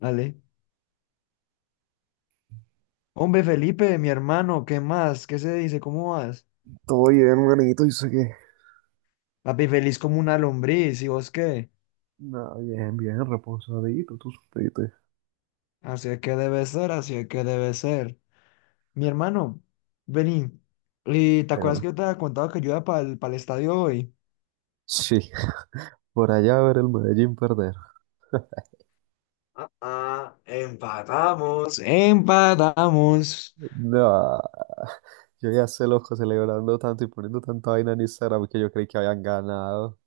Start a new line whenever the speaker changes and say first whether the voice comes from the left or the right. left: Dale. Hombre, Felipe, mi hermano, ¿qué más? ¿Qué se dice? ¿Cómo vas?
right: Todo bien, hermanito, yo sé que.
left: Papi, feliz como una lombriz, ¿y vos qué?
right: No, bien, bien, reposadito, tú supiste.
left: Así es que debe ser, así es que debe ser. Mi hermano, vení. ¿Y te acuerdas que
right: Claro.
left: yo te había contado que yo iba para el estadio hoy?
right: Sí, por allá ver el Medellín perder.
left: Ah, empatamos. Empatamos.
right: No, yo ya sé loco celebrando tanto y poniendo tanta vaina en Instagram que yo creí que habían ganado.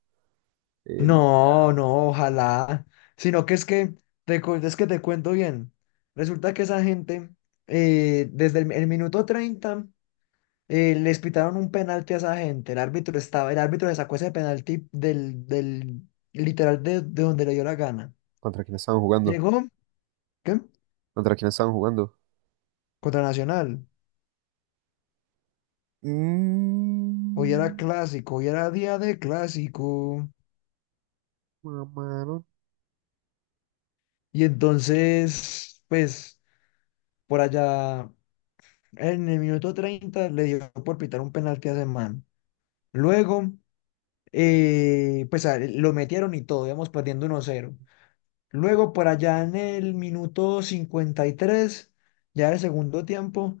right: El-
left: No, no, ojalá. Sino que es que te cuento bien. Resulta que esa gente, desde el minuto 30, les pitaron un penalti a esa gente. El árbitro le sacó ese penalti del literal de donde le dio la gana.
right: ¿Contra quién estaban jugando?
left: Llegó, ¿qué?
right: ¿Contra quién estaban jugando?
left: Contra Nacional. Hoy era
right: Mm,
left: clásico, hoy era día de clásico.
right: mamaron.
left: Y entonces, pues, por allá, en el minuto 30 le dio por pitar un penalti a ese man. Luego, pues lo metieron y todo, íbamos perdiendo 1-0. Luego, por allá en el minuto 53, ya del segundo tiempo,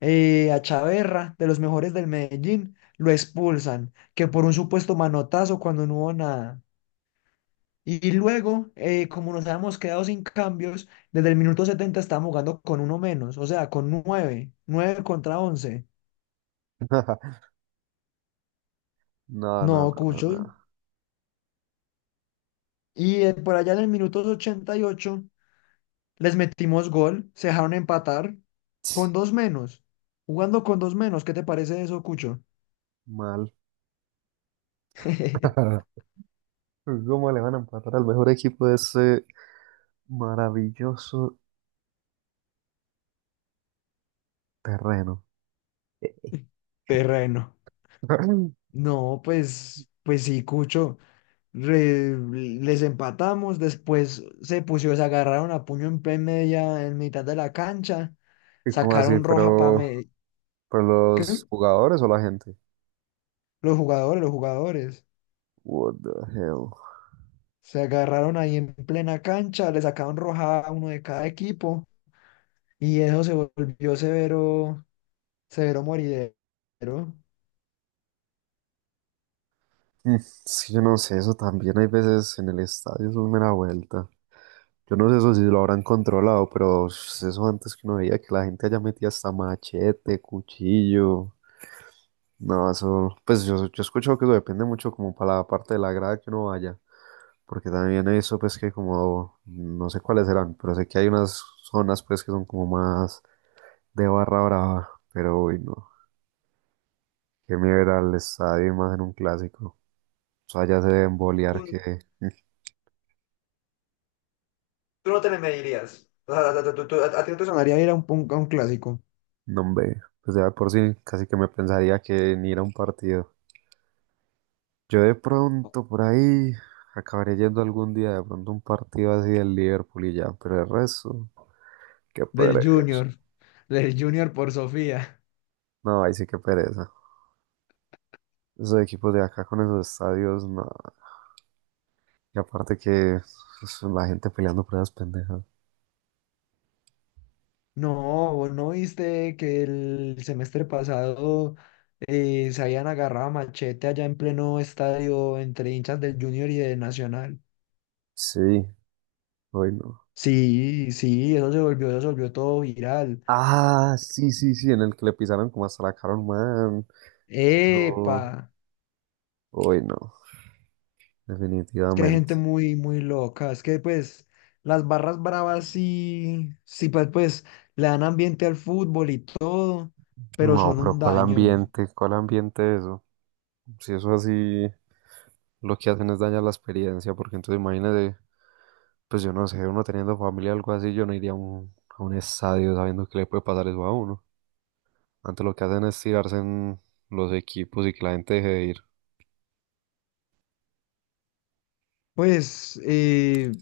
left: a Chaverra, de los mejores del Medellín, lo expulsan, que por un supuesto manotazo, cuando no hubo nada. Y luego, como nos habíamos quedado sin cambios, desde el minuto 70 estábamos jugando con uno menos, o sea, con 9, 9 contra 11.
right: No,
left: No,
right: no, no, no,
left: Cucho.
right: no.
left: Y por allá en el minuto 88 les metimos gol, se dejaron empatar con
right: Ts,
left: dos menos. Jugando con dos menos, ¿qué te parece eso, Cucho?
right: mal. ¿Cómo le van a empatar al mejor equipo de ese maravilloso terreno?
left: Terreno. No, pues, pues sí, Cucho. Re- Les empatamos, después se pusieron, se agarraron a puño en mitad de la cancha,
right: ¿Y cómo así?
left: sacaron roja para,
right: Pero
left: ¿qué?
right: los jugadores o la gente?
left: Los jugadores, los jugadores.
right: What the hell?
left: Se agarraron ahí en plena cancha, le sacaron roja a uno de cada equipo y eso se volvió severo, severo moridero.
right: Mm, sí, yo no sé, eso también hay veces en el estadio, eso es mera vuelta. Yo no sé eso si lo habrán controlado, pero sh- eso antes que uno veía que la gente allá metía hasta machete, cuchillo. No, eso, pues yo he escuchado que eso depende mucho como para la parte de la grada que uno vaya, porque también he visto pues que como, no sé cuáles serán, pero sé que hay unas zonas pues que son como más de barra brava, pero uy, no. Qué miedo ir al estadio y más en un clásico. O sea, ya se deben bolear
left: Tú,
right: que
left: tú no te le medirías. O sea, a ti no te sonaría ir a un clásico
right: no hombre, pues ya de por sí, casi que me pensaría que ni ir a un partido. Yo de pronto por ahí acabaré yendo algún día de pronto a un partido así del Liverpool y ya, pero el resto, qué
left: del
right: pereza.
left: Junior, del Junior por Sofía.
right: No, ahí sí que pereza. Esos equipos de acá con esos estadios, no. Y aparte que pues, la gente peleando por esas pendejas.
left: No, ¿vos no viste que el semestre pasado, se habían agarrado a machete allá en pleno estadio entre hinchas del Junior y de Nacional?
right: Sí, hoy no.
left: Sí, sí, eso se volvió todo viral.
right: Ah, sí, sí, sí, en el que le pisaron como hasta la cara a un man. Eso,
left: ¡Epa!
right: uy, no,
left: Que hay gente
right: definitivamente.
left: muy, muy loca. Es que, pues, las barras bravas, sí, sí, pues, le dan ambiente al fútbol y todo, pero
right: No,
left: son
right: pero
left: un
right: ¿cuál
left: daño.
right: ambiente? ¿Cuál ambiente eso? Si eso así, lo que hacen es dañar la experiencia, porque entonces imagínate, pues yo no sé, uno teniendo familia o algo así, yo no iría a a un estadio sabiendo que le puede pasar eso a uno. Antes lo que hacen es tirarse en los equipos y que la gente deje de ir.
left: Pues,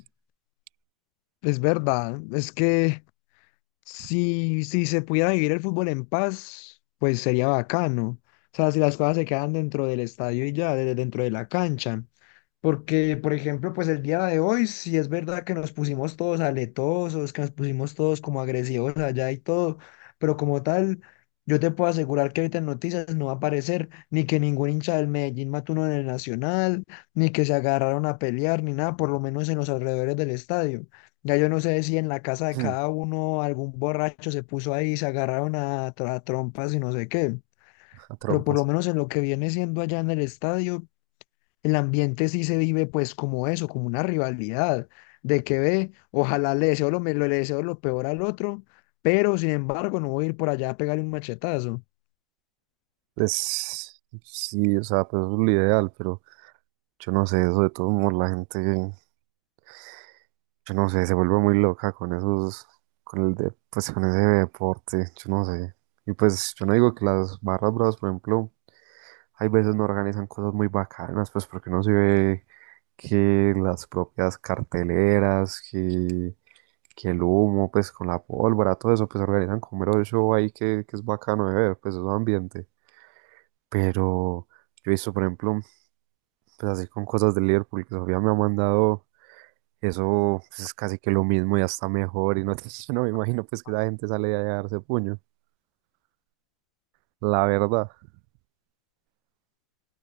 left: es verdad. Es que si se pudiera vivir el fútbol en paz, pues sería bacano. O sea, si las cosas se quedan dentro del estadio y ya, dentro de la cancha. Porque, por ejemplo, pues el día de hoy, si es verdad que nos pusimos todos aletosos, que nos pusimos todos como agresivos allá y todo, pero como tal, yo te puedo asegurar que ahorita en noticias no va a aparecer ni que ningún hincha del Medellín mató uno en el Nacional, ni que se agarraron a pelear, ni nada, por lo menos en los alrededores del estadio. Ya yo no sé si en la casa de cada uno algún borracho se puso ahí y se agarraron a trompas y no sé qué,
right: A
left: pero por lo
right: trompas.
left: menos en lo que viene siendo allá en el estadio, el ambiente sí se vive pues como eso, como una rivalidad, de que ve, ojalá le deseo lo peor al otro, pero sin embargo no voy a ir por allá a pegarle un machetazo.
right: Pues sí, o sea, pues eso es lo ideal, pero yo no sé, eso de todos modos la gente. Yo no sé, se vuelve muy loca con esos, con el de, pues con ese deporte, yo no sé. Y pues yo no digo que las barras bravas, por ejemplo, hay veces no organizan cosas muy bacanas, pues porque no se ve que las propias carteleras, que el humo, pues con la pólvora, todo eso, pues organizan como mero show ahí que es bacano de ver, pues es un ambiente. Pero yo he visto, por ejemplo, pues así con cosas de Liverpool, que Sofía me ha mandado. Eso pues, es casi que lo mismo y hasta mejor. Y no, te- yo no me imagino pues que la gente sale de ahí a darse puño. La verdad.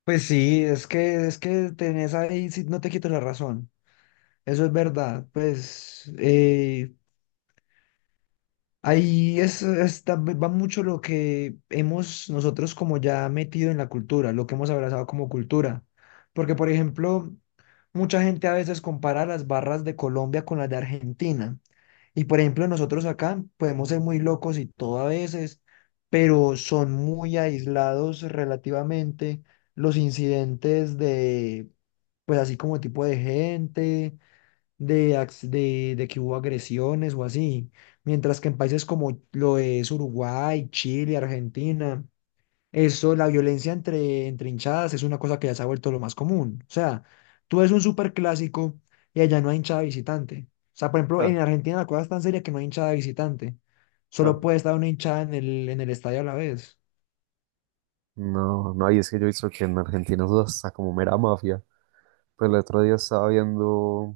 left: Pues sí, es que tenés ahí, sí, no te quito la razón, eso es verdad. Pues, ahí va mucho lo que hemos nosotros como ya metido en la cultura, lo que hemos abrazado como cultura. Porque, por ejemplo, mucha gente a veces compara las barras de Colombia con las de Argentina. Y, por ejemplo, nosotros acá podemos ser muy locos y todo a veces, pero son muy aislados relativamente los incidentes de, pues así como tipo de gente de que hubo agresiones o así. Mientras que en países como lo es Uruguay, Chile, Argentina, eso, la violencia entre hinchadas es una cosa que ya se ha vuelto lo más común. O sea, tú ves un superclásico y allá no hay hinchada visitante. O sea, por ejemplo,
right: Ja,
left: en Argentina la cosa es tan seria que no hay hinchada visitante.
right: ja.
left: Solo puede estar una hinchada en el estadio a la vez.
right: No, no, y es que yo he visto que en Argentina eso está como mera mafia. Pues el otro día estaba viendo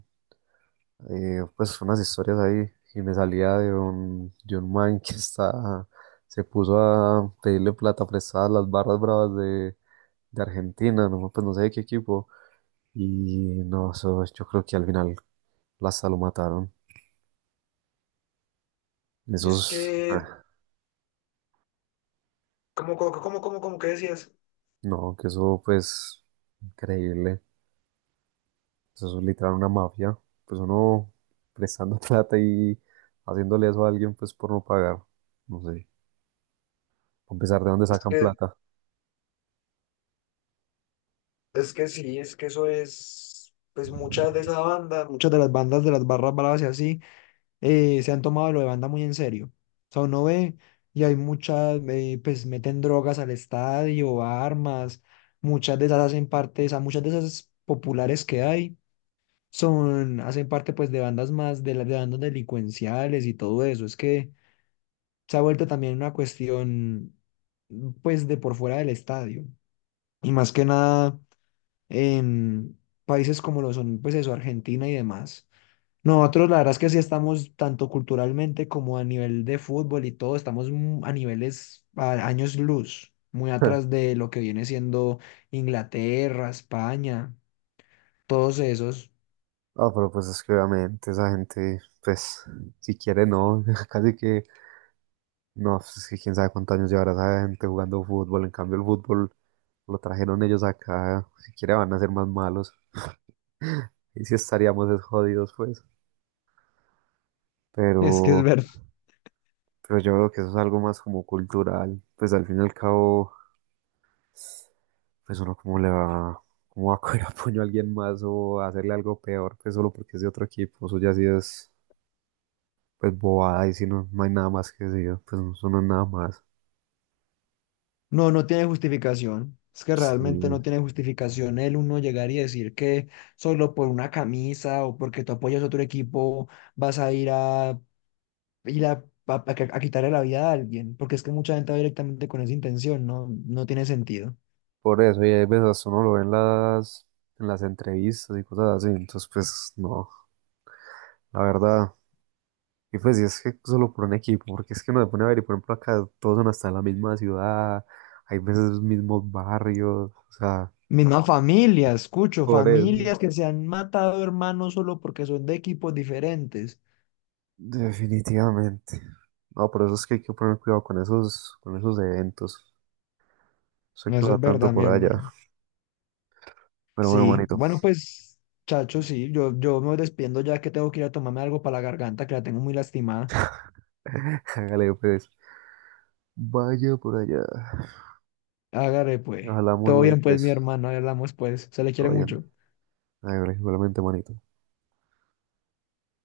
right: pues unas historias ahí y me salía de un man que está, se puso a pedirle plata prestada a las barras bravas de Argentina, no, pues no sé de qué equipo. Y no, eso yo creo que al final hasta lo mataron.
left: Es
right: Esos,
left: que, ¿cómo que decías?
right: no, que eso pues increíble. Eso es literal una mafia. Pues uno prestando plata y haciéndole eso a alguien pues por no pagar. No sé. A pesar de dónde
left: Es
right: sacan
left: que
right: plata.
left: Es que sí, es que eso es, pues muchas de esas bandas, muchas de las bandas de las barras bravas y así, se han tomado lo de banda muy en serio. O sea, uno ve y hay muchas, pues meten drogas al estadio, armas, muchas de esas hacen parte, o sea, muchas de esas populares que hay, hacen parte pues de bandas más, de las de bandas delincuenciales y todo eso. Es que se ha vuelto también una cuestión, pues, de por fuera del estadio. Y más que nada en países como lo son, pues eso, Argentina y demás. Nosotros la verdad es que sí estamos tanto culturalmente como a nivel de fútbol y todo, estamos a niveles, a años luz, muy atrás de lo que viene siendo Inglaterra, España, todos esos.
right: Ah, pero pues es que obviamente esa gente, pues, si quiere no, casi que, no, pues, es que quién sabe cuántos años llevará esa gente jugando fútbol, en cambio el fútbol lo trajeron ellos acá, si quiere van a ser más malos, y si estaríamos es jodidos, pues,
left: Es que es
right: pero,
left: verdad.
right: Pero yo veo que eso es algo más como cultural. Pues al fin y al cabo, pues uno como le va, cómo va a coger a puño a alguien más o a hacerle algo peor, pues solo porque es de otro equipo. Eso ya sí es, pues bobada y si no, no hay nada más que decir, pues no, eso no es nada más.
left: No, no tiene justificación. Es que realmente
right: Sí.
left: no tiene justificación el uno llegar y decir que solo por una camisa o porque tú apoyas a otro equipo vas a ir a quitarle la vida a alguien, porque es que mucha gente va directamente con esa intención. No, no tiene sentido.
right: Por eso, y hay veces hasta uno lo ve en las entrevistas y cosas así. Entonces, pues no, la verdad. Y pues y es que solo por un equipo, porque es que uno se pone a ver y por ejemplo acá todos son hasta la misma ciudad, hay veces los mismos barrios, o sea,
left: Misma familia, escucho,
right: por eso.
left: familias que se han matado hermanos solo porque son de equipos diferentes.
right: Definitivamente. No, por eso es que hay que poner cuidado con esos eventos. Sé que
left: Eso
right: va
left: es
right: tanto
left: verdad, mi
right: por allá,
left: hermano.
right: pero bueno,
left: Sí,
right: manito,
left: bueno, pues, chacho, sí, yo me despiendo ya que tengo que ir a tomarme algo para la garganta, que la tengo muy lastimada.
right: hágale pues, vaya por allá.
left: Hágale, pues.
right: Hablamos
left: Todo
right: late
left: bien, pues, mi
right: pues,
left: hermano, ahí hablamos, pues. Se le
right: todo
left: quiere
right: bien.
left: mucho.
right: Hágale, igualmente, manito.